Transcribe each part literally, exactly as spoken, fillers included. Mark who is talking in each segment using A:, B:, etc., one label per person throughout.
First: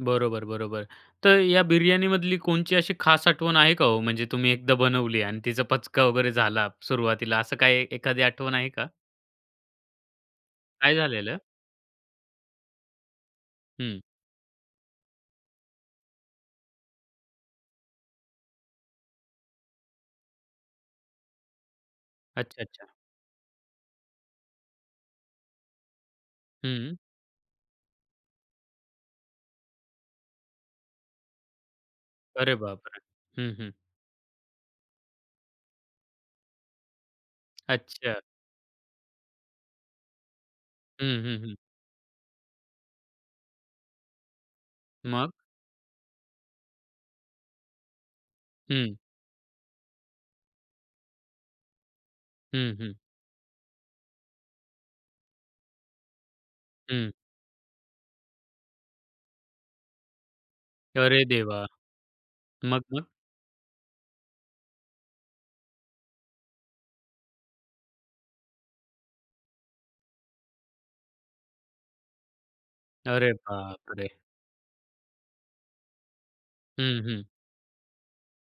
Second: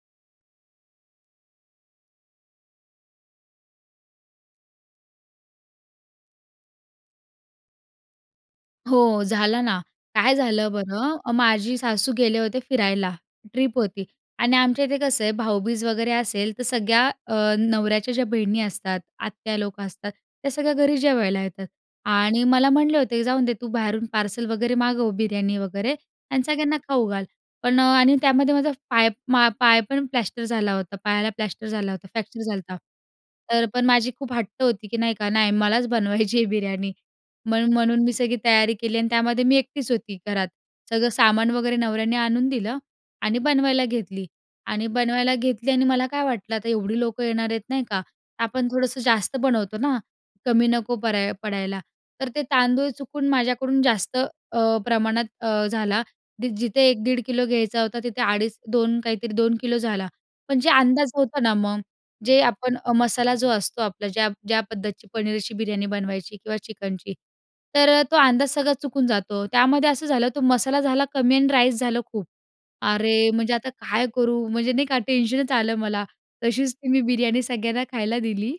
A: बरोबर-बरोबर. तर या बिर्याणीमधली कोणची अशी खास आठवण आहे का हो, म्हणजे तुम्ही एकदा बनवली आणि तिचा पचका वगैरे झाला सुरुवातीला, असं काही एखादी आठवण आहे का?
B: हो. झालं ना, काय झालं
A: काय
B: बरं
A: झालेलं?
B: माझी सासू गेले होते फिरायला ट्रिप
A: हं.
B: होती आणि आमच्या इथे कसं आहे? भाऊबीज वगैरे असेल तर सगळ्या अ, नवऱ्याच्या ज्या बहिणी असतात, आत्या-लोक असतात, त्या सगळ्या घरी जेवायला येतात आणि मला
A: अच्छ-अच्छा.
B: म्हटले होते, "जाऊन दे, तू बाहेरून पार्सल वगैरे मागव, बिर्यानी वगैरे आणि सगळ्यांना
A: हं.
B: खाऊ घाल." पण आणि त्यामध्ये माझा पाय मा पाय पण प्लॅस्टर झाला होता. पायाला प्लॅस्टर झाला होता. फ्रॅक्चर
A: अरे
B: झालता.
A: बापरे! हं,
B: तर
A: हं.
B: पण माझी खूप हट्ट होती, की नाही का नाही मलाच बनवायची आहे बिर्याणी म्हणून म्हणून मी
A: अच्छा.
B: सगळी तयारी केली आणि त्यामध्ये मी एकटीच होती घरात. सगळं
A: हं, हं,
B: सामान
A: हं.
B: वगैरे नवऱ्याने आणून दिलं आणि बनवायला घेतली आणि
A: मग?
B: बनवायला घेतली आणि मला काय वाटलं, आता एवढी लोकं येणार आहेत, नाही का? आपण
A: हं.
B: थोडंसं जास्त बनवतो ना, कमी नको पऱ्या पडायला तर ते
A: हं,
B: तांदूळ
A: हं.
B: चुकून माझ्याकडून जास्त अ, प्रमाणात अ, झाला. दी जिथे एक
A: हं.
B: दीड किलो घ्यायचा होता, तिथे अडीच-दोन काहीतरी दोन किलो झाला. पण जे अंदाज
A: अरे,
B: होता ना,
A: देवा!
B: मग जे आपण अ,
A: मग-मग?
B: मसाला जो असतो आपला ज्या ज्या पद्धतीची पनीरची बिर्याणी बनवायची किंवा चिकनची तर तो अंदाज सगळा चुकून जातो, त्यामध्ये असं झालं तो मसाला झाला कमी आणि राईस झालं खूप. अरे!
A: अरे
B: म्हणजे आता काय
A: बापरे!
B: करू? म्हणजे नाही का? टेन्शनच आलं मला. तशीच ती मी
A: हं, हं.
B: बिर्याणी सगळ्यांना खायला दिली.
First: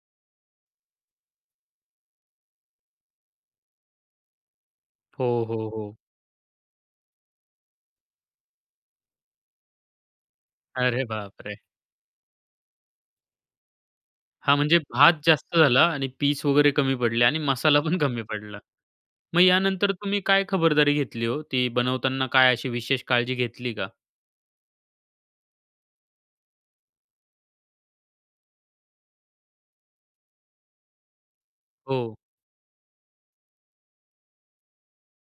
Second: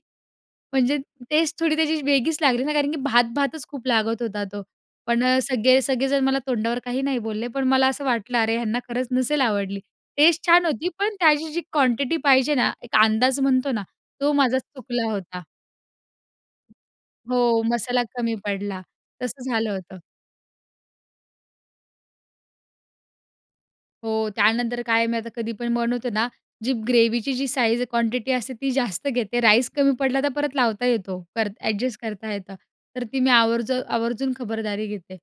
B: म्हणजे टेस्ट थोडी त्याची वेगळीच लागली ना, कारण की भात-भातच खूप लागत होता तो. पण
A: हो, हो,
B: सगळे
A: हो.
B: सगळे जण मला तोंडावर काही नाही बोलले पण मला असं वाटलं अरे, ह्यांना खरंच नसेल आवडली. टेस्ट छान होती
A: अरे,
B: पण त्याची
A: बापरे!
B: जी क्वांटिटी पाहिजे ना, एक अंदाज म्हणतो ना तो
A: हा
B: माझा
A: म्हणजे
B: चुकला
A: भात
B: होता.
A: जास्त झाला आणि पीस वगैरे कमी पडले आणि
B: हो,
A: मसाला पण
B: मसाला
A: कमी
B: कमी
A: पडला
B: पडला,
A: मग
B: तसं झालं
A: यानंतर
B: होतं.
A: तुम्ही काय खबरदारी घेतली हो, ती बनवताना काय अशी विशेष काळजी घेतली का?
B: हो, त्यानंतर काय आहे मी आता कधी पण बनवतोना जी ग्रेव्हीची जी साइझ क्वांटिटी असते ती जास्त घेते राईस कमी पडला तर परत लावता येतो करता एडजस्ट
A: हो.
B: करता येतं. तर ती मी आवर्ज आवर्जून खबरदारी घेते.